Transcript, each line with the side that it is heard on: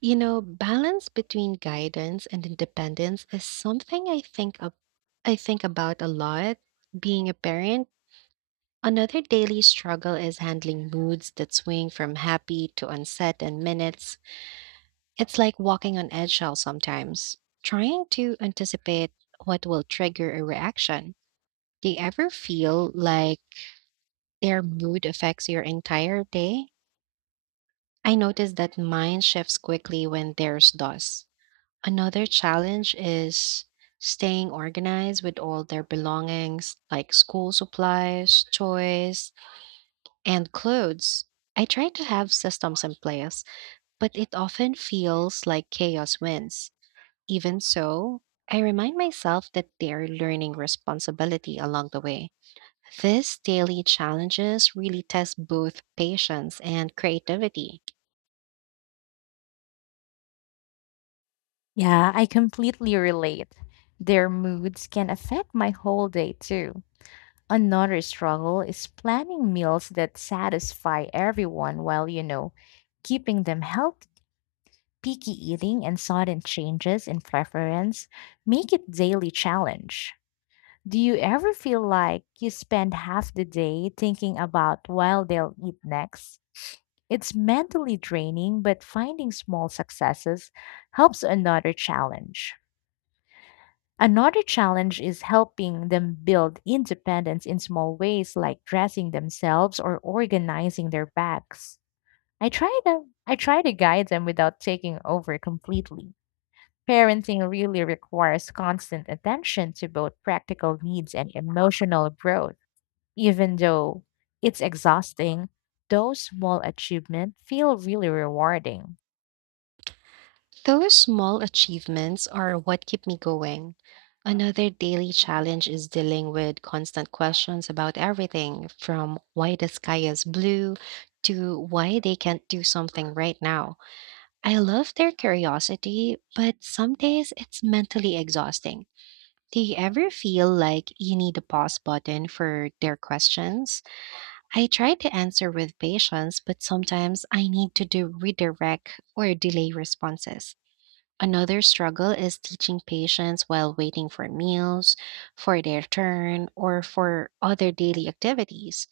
right: You know, balance between guidance and independence is something I think about a lot being a parent. Another daily struggle is handling moods that swing from happy to unset in minutes. It's like walking on eggshells sometimes, trying to anticipate what will trigger a reaction. Do you ever feel like their mood affects your entire day? I notice that mine shifts quickly when theirs does. Another challenge is staying organized with all their belongings like school supplies, toys, and clothes. I try to have systems in place, but it often feels like chaos wins. Even so, I remind myself that they're learning responsibility along the way. These daily challenges really test both patience and creativity.
left: Yeah, I completely relate. Their moods can affect my whole day too. Another struggle is planning meals that satisfy everyone while, keeping them healthy. Picky eating and sudden changes in preference make it daily challenge. Do you ever feel like you spend half the day thinking about while they'll eat next? It's mentally draining, but finding small successes helps another challenge. Another challenge is helping them build independence in small ways like dressing themselves or organizing their bags. I try to guide them without taking over completely. Parenting really requires constant attention to both practical needs and emotional growth. Even though it's exhausting, those small achievements feel really rewarding.
right: Those small achievements are what keep me going. Another daily challenge is dealing with constant questions about everything from why the sky is blue to why they can't do something right now. I love their curiosity, but some days it's mentally exhausting. Do you ever feel like you need a pause button for their questions? I try to answer with patience, but sometimes I need to do redirect or delay responses. Another struggle is teaching patients while waiting for meals, for their turn, or for other daily activities.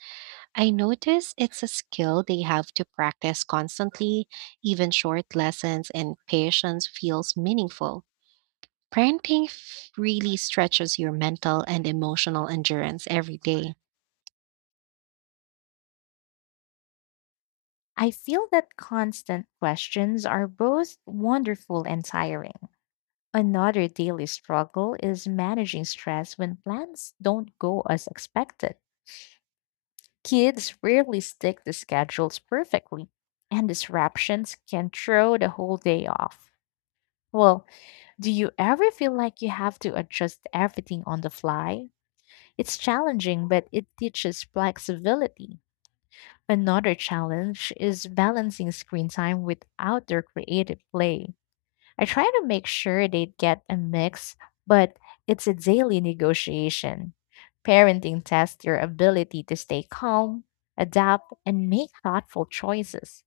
right: I notice it's a skill they have to practice constantly, even short lessons and patience feels meaningful. Really stretches your mental and emotional endurance every day.
left: I feel that constant questions are both wonderful and tiring. Another daily struggle is managing stress when plans don't go as expected. Kids rarely stick to schedules perfectly, and disruptions can throw the whole day off. Well, do you ever feel like you have to adjust everything on the fly? It's challenging, but it teaches flexibility. Another challenge is balancing screen time with outdoor creative play. I try to make sure they get a mix, but it's a daily negotiation. Parenting tests your ability to stay calm, adapt, and make thoughtful choices.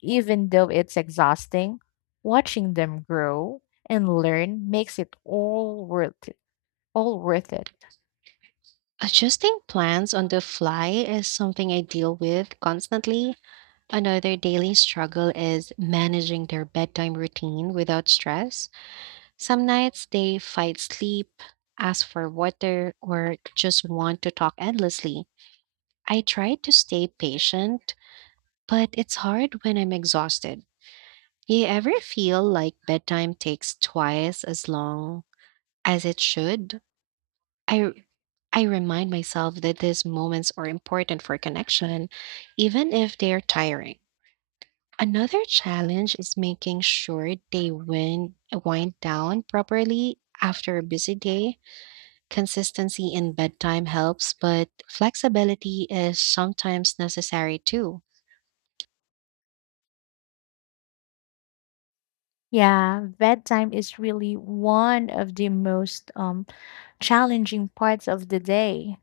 left: Even though it's exhausting, watching them grow and learn makes it all worth it. All worth it.
right: Adjusting plans on the fly is something I deal with constantly. Another daily struggle is managing their bedtime routine without stress. Some nights they fight sleep, ask for water, or just want to talk endlessly. I try to stay patient, but it's hard when I'm exhausted. You ever feel like bedtime takes twice as long as it should? I I remind myself that these moments are important for connection, even if they're tiring. Another challenge is making sure wind down properly after a busy day. Consistency in bedtime helps, but flexibility is sometimes necessary too.
left: Yeah, bedtime is really one of the most challenging parts of the day.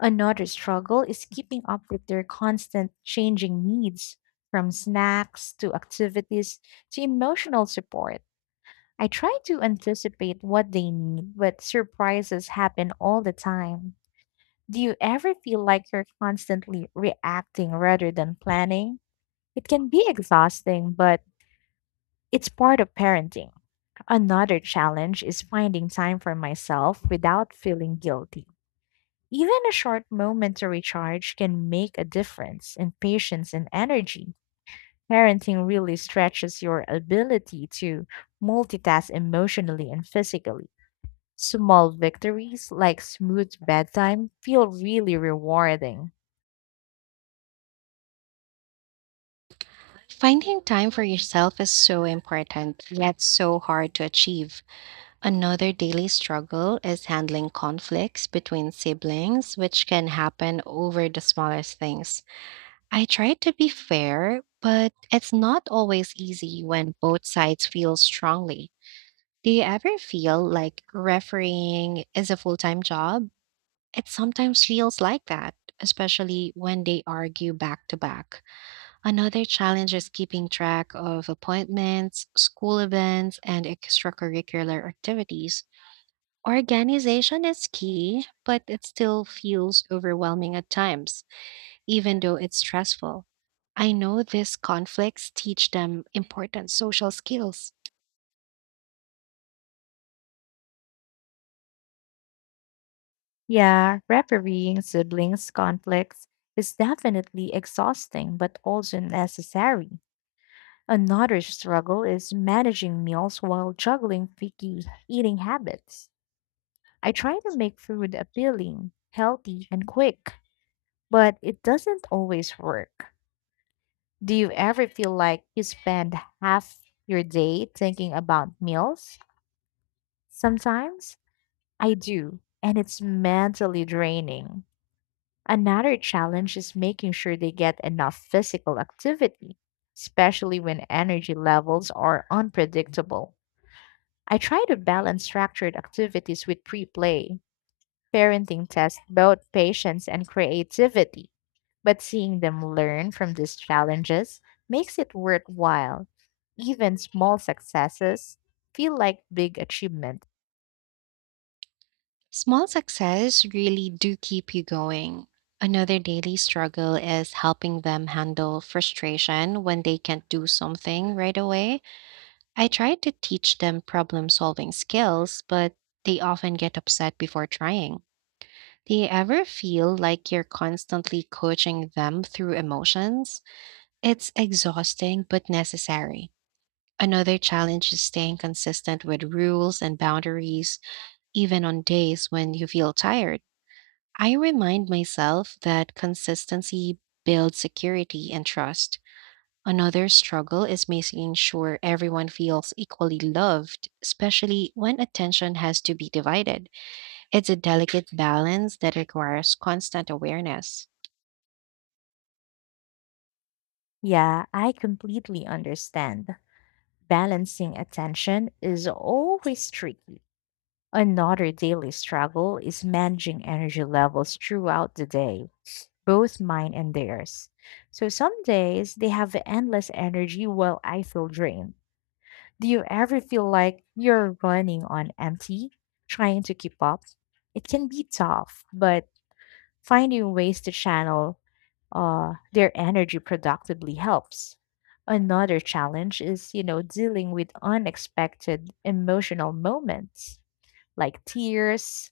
left: Another struggle is keeping up with their constant changing needs, from snacks to activities to emotional support. I try to anticipate what they need, but surprises happen all the time. Do you ever feel like you're constantly reacting rather than planning? It can be exhausting, but it's part of parenting. Another challenge is finding time for myself without feeling guilty. Even a short moment to recharge can make a difference in patience and energy. Parenting really stretches your ability to multitask emotionally and physically. Small victories like smooth bedtime feel really rewarding.
right: Finding time for yourself is so important, yet so hard to achieve. Another daily struggle is handling conflicts between siblings, which can happen over the smallest things. I try to be fair, but it's not always easy when both sides feel strongly. Do you ever feel like refereeing is a full time job? It sometimes feels like that, especially when they argue back to back. Another challenge is keeping track of appointments, school events, and extracurricular activities. Organization is key, but it still feels overwhelming at times even though it's stressful. I know these conflicts teach them important social skills.
left: Yeah, refereeing siblings' conflicts is definitely exhausting but also necessary. Another struggle is managing meals while juggling picky eating habits. I try to make food appealing, healthy, and quick, but it doesn't always work. Do you ever feel like you spend half your day thinking about meals? Sometimes I do, and it's mentally draining. Another challenge is making sure they get enough physical activity, especially when energy levels are unpredictable. I try to balance structured activities with pre play. Parenting tests both patience and creativity, but seeing them learn from these challenges makes it worthwhile. Even small successes feel like big achievements.
right: Small success really do keep you going. Another daily struggle is helping them handle frustration when they can't do something right away. I try to teach them problem solving skills, but they often get upset before trying. Do you ever feel like you're constantly coaching them through emotions? It's exhausting but necessary. Another challenge is staying consistent with rules and boundaries, even on days when you feel tired. I remind myself that consistency builds security and trust. Another struggle is making sure everyone feels equally loved, especially when attention has to be divided. It's a delicate balance that requires constant awareness.
left: Yeah, I completely understand. Balancing attention is always tricky. Another daily struggle is managing energy levels throughout the day, both mine and theirs. So some days they have endless energy while I feel drained. Do you ever feel like you're running on empty, trying to keep up? It can be tough, but finding ways to channel their energy productively helps. Another challenge is, dealing with unexpected emotional moments like tears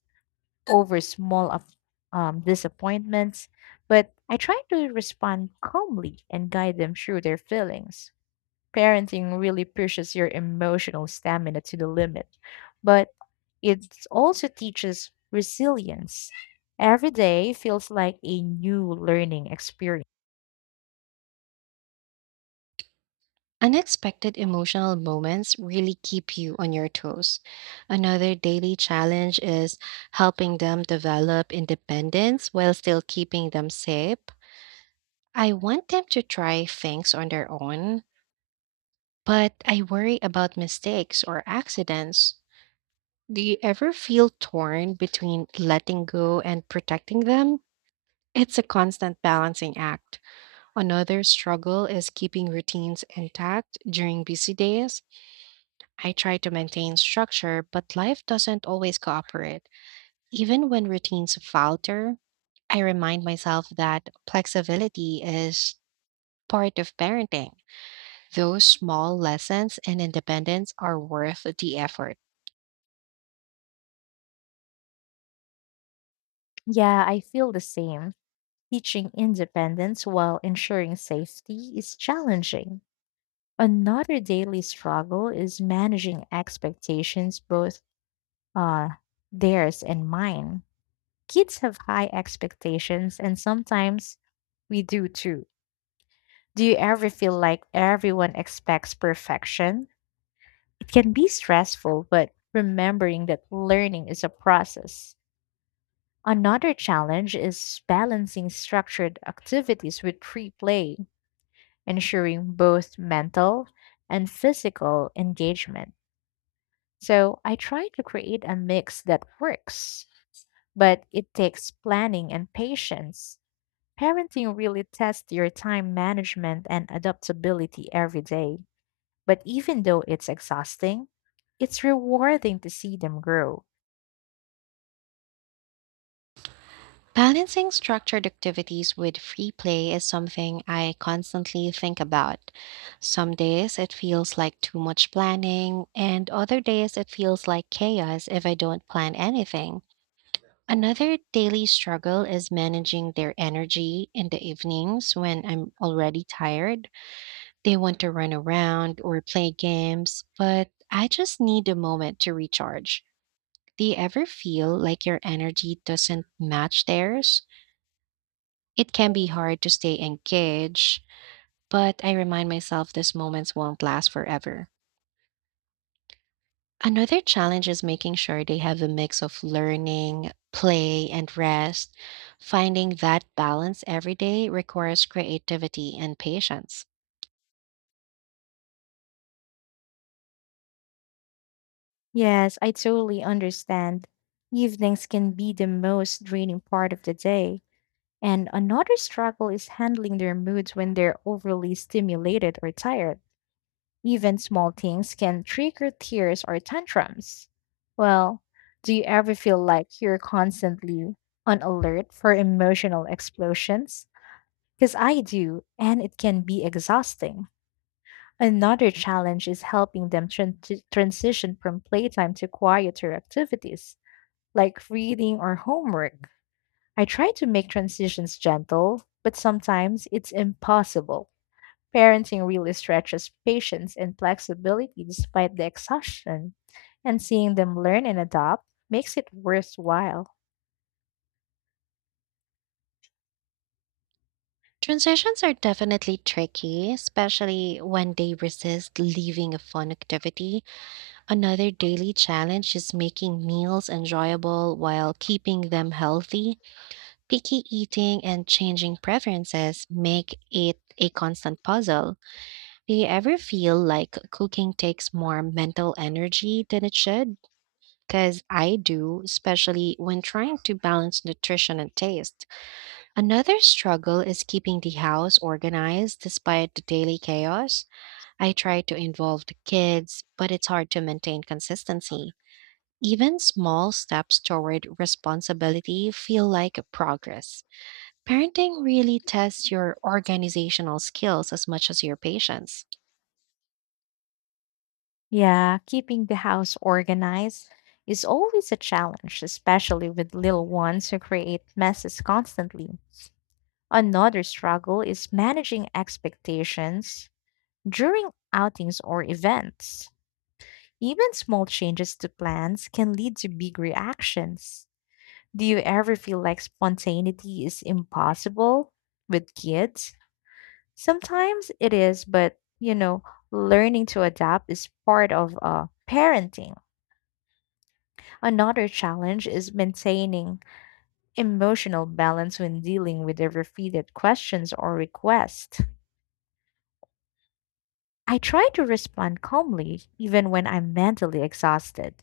left: over disappointments. But I try to respond calmly and guide them through their feelings. Parenting really pushes your emotional stamina to the limit, but it also teaches resilience. Every day feels like a new learning experience.
right: Unexpected emotional moments really keep you on your toes. Another daily challenge is helping them develop independence while still keeping them safe. I want them to try things on their own, but I worry about mistakes or accidents. Do you ever feel torn between letting go and protecting them? It's a constant balancing act. Another struggle is keeping routines intact during busy days. I try to maintain structure, but life doesn't always cooperate. Even when routines falter, I remind myself that flexibility is part of parenting. Those small lessons and independence are worth the effort.
left: Yeah, I feel the same. Teaching independence while ensuring safety is challenging. Another daily struggle is managing expectations, both uh, theirs and mine. Kids have high expectations, and sometimes we do too. Do you ever feel like everyone expects perfection? It can be stressful, but remembering that learning is a process. Another challenge is balancing structured activities with free play, ensuring both mental and physical engagement. So I try to create a mix that works, but it takes planning and patience. Parenting really tests your time management and adaptability every day. But even though it's exhausting, it's rewarding to see them grow.
right: Balancing structured activities with free play is something I constantly think about. Some days it feels like too much planning, and other days it feels like chaos if I don't plan anything. Another daily struggle is managing their energy in the evenings when I'm already tired. They want to run around or play games, but I just need a moment to recharge. Do you ever feel like your energy doesn't match theirs? It can be hard to stay engaged, but I remind myself these moments won't last forever. Another challenge is making sure they have a mix of learning, play, and rest. Finding that balance every day requires creativity and patience.
left: Yes, I totally understand. Evenings can be the most draining part of the day. And another struggle is handling their moods when they're overly stimulated or tired. Even small things can trigger tears or tantrums. Well, do you ever feel like you're constantly on alert for emotional explosions? Because I do, and it can be exhausting. Another challenge is helping them to transition from playtime to quieter activities, like reading or homework. I try to make transitions gentle, but sometimes it's impossible. Parenting really stretches patience and flexibility despite the exhaustion, and seeing them learn and adopt makes it worthwhile.
right: Transitions are definitely tricky, especially when they resist leaving a fun activity. Another daily challenge is making meals enjoyable while keeping them healthy. Picky eating and changing preferences make it a constant puzzle. Do you ever feel like cooking takes more mental energy than it should? Because I do, especially when trying to balance nutrition and taste. Another struggle is keeping the house organized despite the daily chaos. I try to involve the kids, but it's hard to maintain consistency. Even small steps toward responsibility feel like progress. Parenting really tests your organizational skills as much as your patience.
left: Yeah, keeping the house organized is always a challenge, especially with little ones who create messes constantly. Another struggle is managing expectations during outings or events. Even small changes to plans can lead to big reactions. Do you ever feel like spontaneity is impossible with kids? Sometimes it is, but learning to adapt is part of parenting. Another challenge is maintaining emotional balance when dealing with the repeated questions or requests. I try to respond calmly, even when I'm mentally exhausted.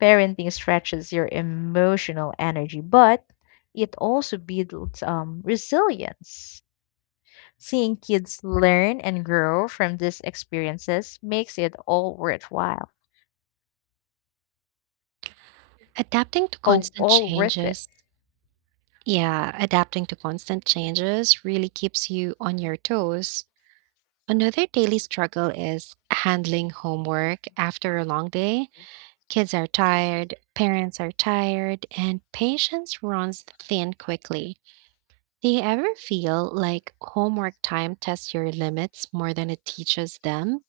left: Parenting stretches your emotional energy, but it also builds resilience. Seeing kids learn and grow from these experiences makes it all worthwhile,
right: Adapting to
left: all,
right: constant
left: all worth it.
right: changes. Yeah, adapting to constant changes really keeps you on your toes. Another daily struggle is handling homework after a long day. Kids are tired, parents are tired, and patience runs thin quickly. Do you ever feel like homework time tests your limits more than it teaches them?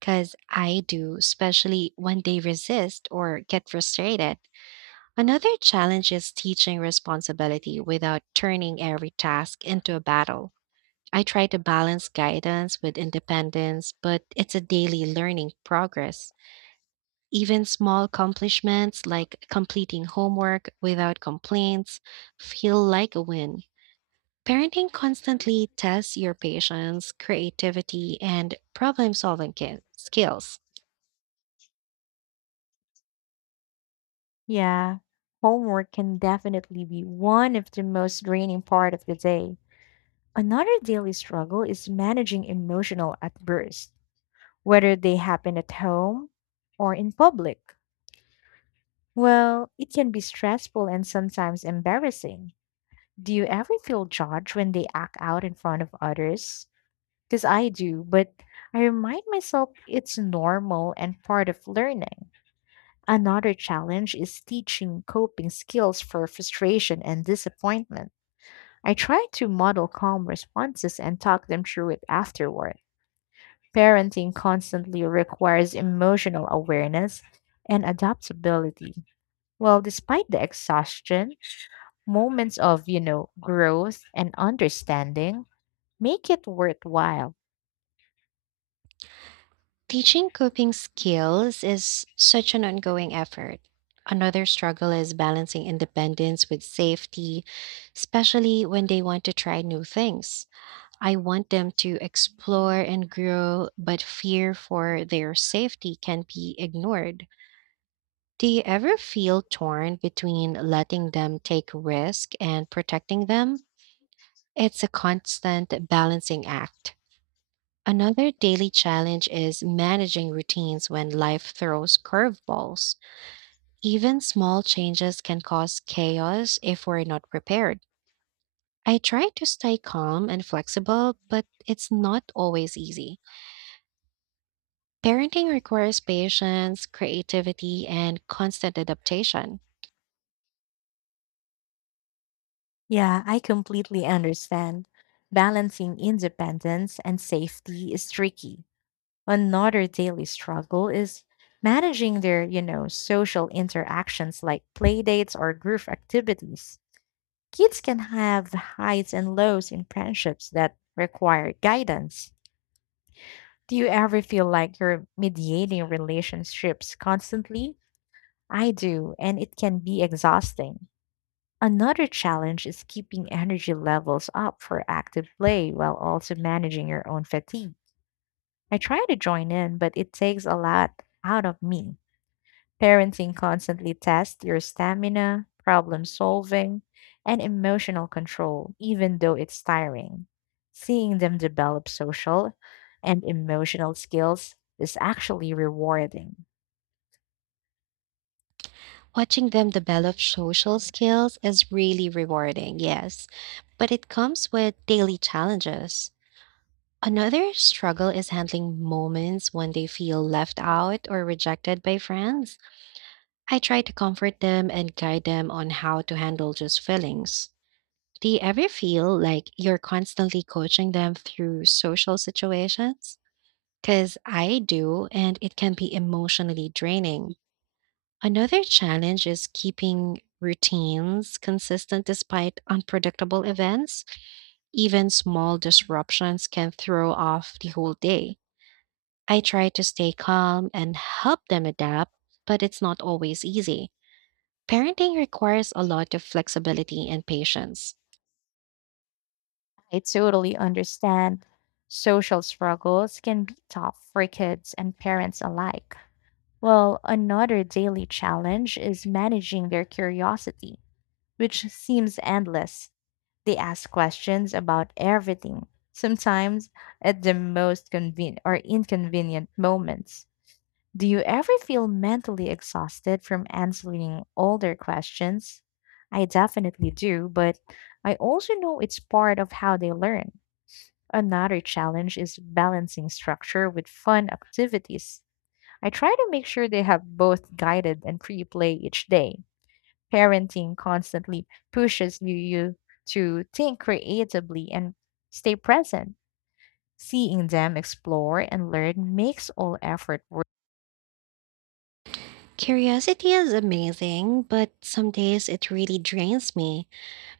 right: Because I do, especially when they resist or get frustrated. Another challenge is teaching responsibility without turning every task into a battle. I try to balance guidance with independence, but it's a daily learning progress. Even small accomplishments like completing homework without complaints feel like a win. Parenting constantly tests your patience, creativity, and problem solving skills.
left: Yeah, homework can definitely be one of the most draining part of the day. Another daily struggle is managing emotional outbursts whether they happen at home or in public. Well, it can be stressful and sometimes embarrassing. Do you ever feel judged when they act out in front of others? Because I do, but I remind myself it's normal and part of learning. Another challenge is teaching coping skills for frustration and disappointment. I try to model calm responses and talk them through it afterward. Parenting constantly requires emotional awareness and adaptability. Well, despite the exhaustion, moments of, growth and understanding make it worthwhile.
right: Teaching coping skills is such an ongoing effort. Another struggle is balancing independence with safety, especially when they want to try new things. I want them to explore and grow, but fear for their safety can be ignored. Do you ever feel torn between letting them take risk and protecting them? It's a constant balancing act. Another daily challenge is managing routines when life throws curveballs. Even small changes can cause chaos if we're not prepared. I try to stay calm and flexible, but it's not always easy. Parenting requires patience, creativity, and constant adaptation.
left: Yeah, I completely understand. Balancing independence and safety is tricky. Another daily struggle is managing their, social interactions like playdates or group activities. Kids can have highs and lows in friendships that require guidance. Do you ever feel like you're mediating relationships constantly? I do, and it can be exhausting. Another challenge is keeping energy levels up for active play while also managing your own fatigue. I try to join in, but it takes a lot out of me. Parenting constantly tests your stamina, problem solving, and emotional control, even though it's tiring. Seeing them develop social and emotional skills is actually rewarding.
right: Watching them develop social skills is really rewarding, yes, but it comes with daily challenges. Another struggle is handling moments when they feel left out or rejected by friends. I try to comfort them and guide them on how to handle those feelings. Do you ever feel like you're constantly coaching them through social situations? Because I do, and it can be emotionally draining. Another challenge is keeping routines consistent despite unpredictable events. Even small disruptions can throw off the whole day. I try to stay calm and help them adapt, but it's not always easy. Parenting requires a lot of flexibility and patience.
left: I totally understand social struggles can be tough for kids and parents alike. Well, another daily challenge is managing their curiosity, which seems endless. They ask questions about everything, sometimes at the or inconvenient moments. Do you ever feel mentally exhausted from answering all their questions? I definitely do, but I also know it's part of how they learn. Another challenge is balancing structure with fun activities. I try to make sure they have both guided and free play each day. Parenting constantly pushes you to think creatively and stay present. Seeing them explore and learn makes all effort worth.
right: Curiosity is amazing, but some days it really drains me.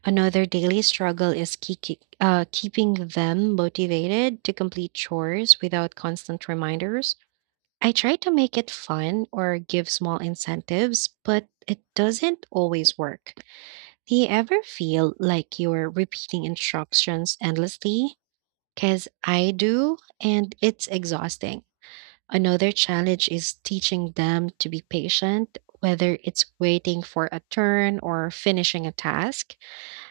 right: Another daily struggle is keeping them motivated to complete chores without constant reminders. I try to make it fun or give small incentives, but it doesn't always work. Do you ever feel like you're repeating instructions endlessly? Because I do, and it's exhausting. Another challenge is teaching them to be patient, whether it's waiting for a turn or finishing a task.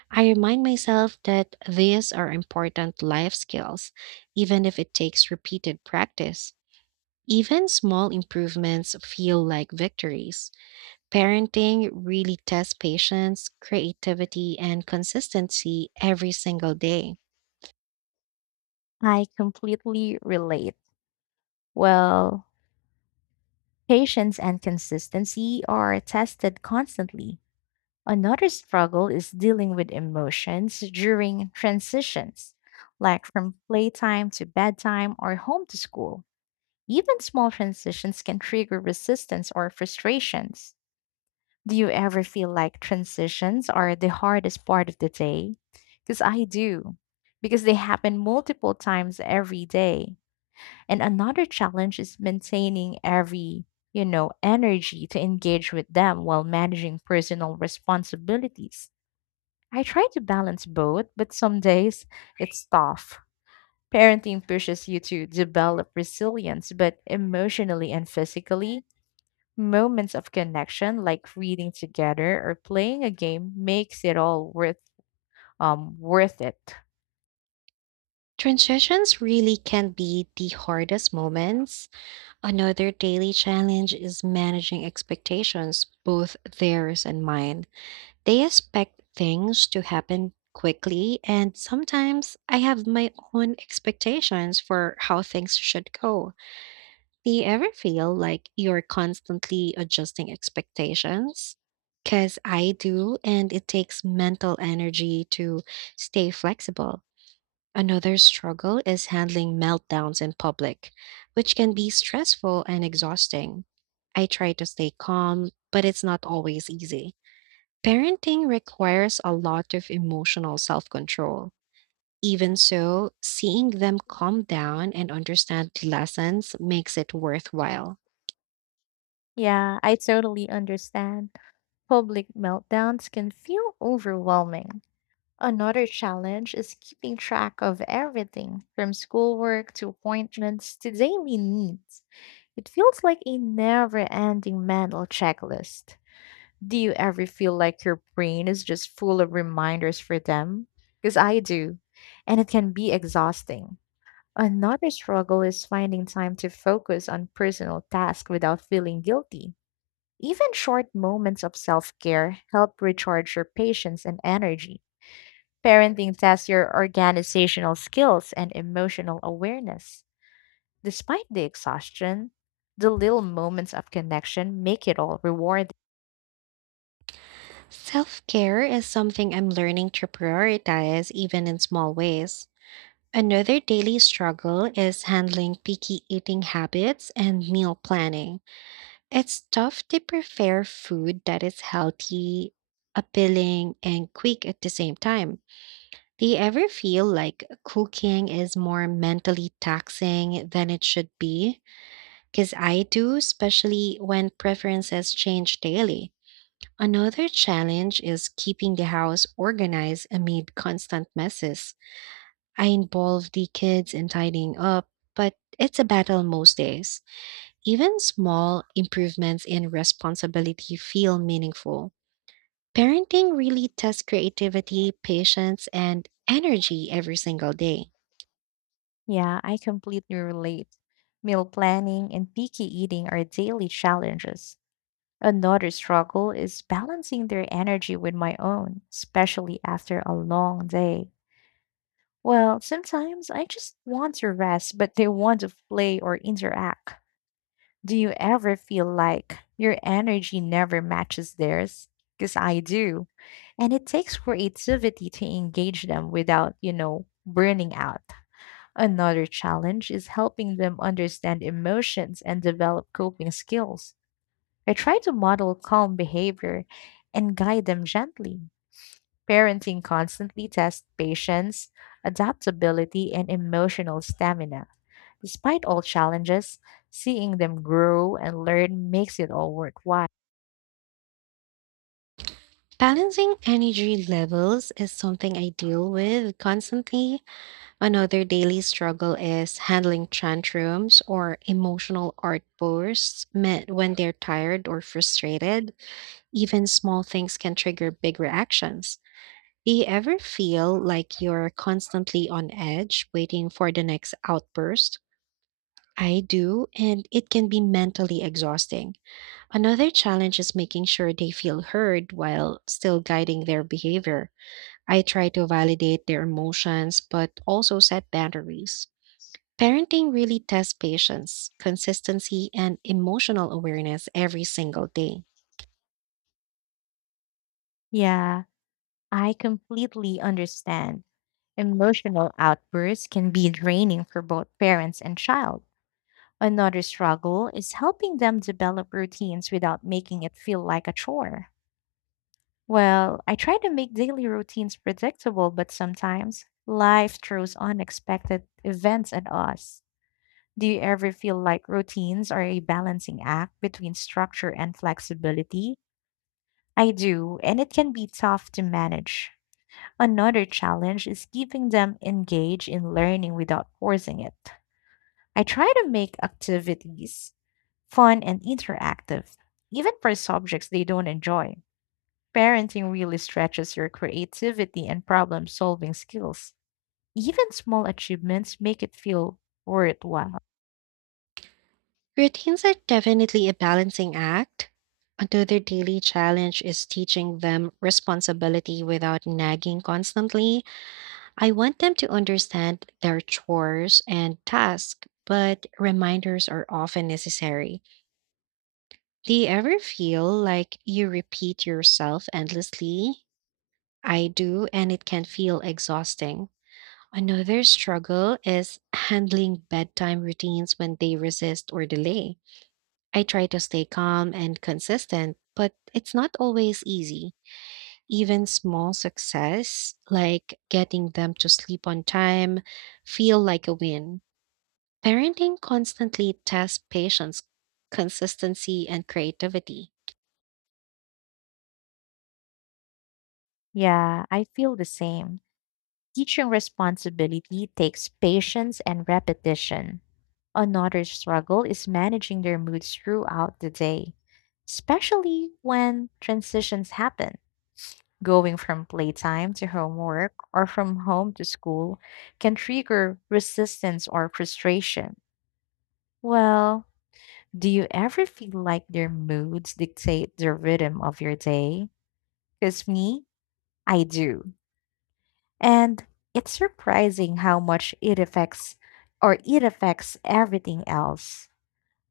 right: I remind myself that these are important life skills, even if it takes repeated practice. Even small improvements feel like victories. Parenting really tests patience, creativity, and consistency every single day.
left: I completely relate. Well, patience and consistency are tested constantly. Another struggle is dealing with emotions during transitions, like from playtime to bedtime or home to school. Even small transitions can trigger resistance or frustrations. Do you ever feel like transitions are the hardest part of the day? Because I do, because they happen multiple times every day. And another challenge is maintaining every, energy to engage with them while managing personal responsibilities. I try to balance both, but some days it's tough. Parenting pushes you to develop resilience, but emotionally and physically, moments of connection, like reading together or playing a game, makes it all worth it.
right: Transitions really can be the hardest moments. Another daily challenge is managing expectations, both theirs and mine. They expect things to happen quickly, and sometimes I have my own expectations for how things should go. Do you ever feel like you're constantly adjusting expectations? Because I do, and it takes mental energy to stay flexible. Another struggle is handling meltdowns in public, which can be stressful and exhausting. I try to stay calm, but it's not always easy. Parenting requires a lot of emotional self control. Even so, seeing them calm down and understand the lessons makes it worthwhile.
left: Yeah, I totally understand. Public meltdowns can feel overwhelming. Another challenge is keeping track of everything from schoolwork to appointments to daily needs. It feels like a never ending mental checklist. Do you ever feel like your brain is just full of reminders for them? Because I do, and it can be exhausting. Another struggle is finding time to focus on personal tasks without feeling guilty. Even short moments of self care help recharge your patience and energy. Parenting tests your organizational skills and emotional awareness. Despite the exhaustion, the little moments of connection make it all rewarding.
right: Self care is something I'm learning to prioritize even in small ways. Another daily struggle is handling picky eating habits and meal planning. It's tough to prepare food that is healthy, appealing, and quick at the same time. Do you ever feel like cooking is more mentally taxing than it should be? Because I do, especially when preferences change daily. Another challenge is keeping the house organized amid constant messes. I involve the kids in tidying up, but it's a battle most days. Even small improvements in responsibility feel meaningful. Parenting really tests creativity, patience, and energy every single day.
left: Yeah, I completely relate. Meal planning and picky eating are daily challenges. Another struggle is balancing their energy with my own, especially after a long day. Well, sometimes I just want to rest, but they want to play or interact. Do you ever feel like your energy never matches theirs? Because I do. And it takes creativity to engage them without, burning out. Another challenge is helping them understand emotions and develop coping skills. I try to model calm behavior and guide them gently. Parenting constantly tests patience, adaptability, and emotional stamina. Despite all challenges, seeing them grow and learn makes it all worthwhile.
right: Balancing energy levels is something I deal with constantly. Another daily struggle is handling tantrums or emotional outbursts meant when they're tired or frustrated. Even small things can trigger big reactions. Do you ever feel like you're constantly on edge waiting for the next outburst? I do, and it can be mentally exhausting. Another challenge is making sure they feel heard while still guiding their behavior. I try to validate their emotions, but also set boundaries. Parenting really tests patience, consistency, and emotional awareness every single day.
left: Yeah, I completely understand. Emotional outbursts can be draining for both parents and child. Another struggle is helping them develop routines without making it feel like a chore. Well, I try to make daily routines predictable, but sometimes life throws unexpected events at us. Do you ever feel like routines are a balancing act between structure and flexibility? I do, and it can be tough to manage. Another challenge is keeping them engaged in learning without forcing it. I try to make activities fun, and interactive, even for subjects they don't enjoy. Parenting really stretches your creativity and problem solving skills. Even small achievements make it feel worthwhile.
right: Routines are definitely a balancing act. Another daily challenge is teaching them responsibility without nagging constantly. I want them to understand their chores and tasks, but reminders are often necessary. Do you ever feel like you repeat yourself endlessly? I do, and it can feel exhausting. Another struggle is handling bedtime routines when they resist or delay. I try to stay calm and consistent, but it's not always easy. Even small success, like getting them to sleep on time, feel like a win. Parenting constantly tests patience, consistency, and creativity.
left: Yeah, I feel the same. Teaching responsibility takes patience and repetition. Another struggle is managing their moods throughout the day, especially when transitions happen. Going from playtime to homework or from home to school can trigger resistance or frustration. Well, do you ever feel like their moods dictate the rhythm of your day? Because me, I do. And it's surprising how much it affects or it affects everything else.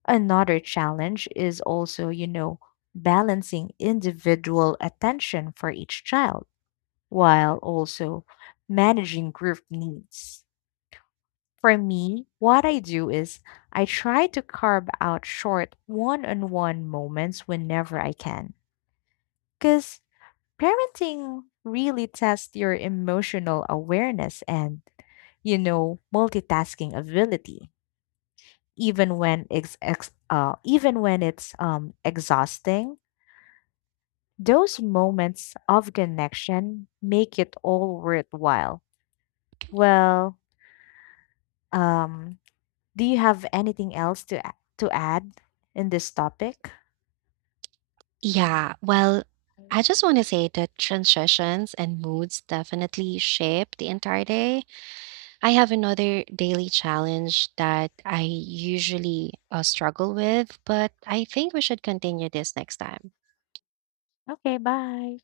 left: Another challenge is also, balancing individual attention for each child while also managing group needs. For me, what I do is I try to carve out short one on one moments whenever I can. Because parenting really tests your emotional awareness and, multitasking ability. Even when it's even when it's exhausting, those moments of connection make it all worthwhile. Well, um, do you have anything else to add in this topic?
right: Yeah, well, I just want to say that transitions and moods definitely shape the entire day. I have another daily challenge that I usually struggle with, but I think we should continue this next time.
left: Okay, bye.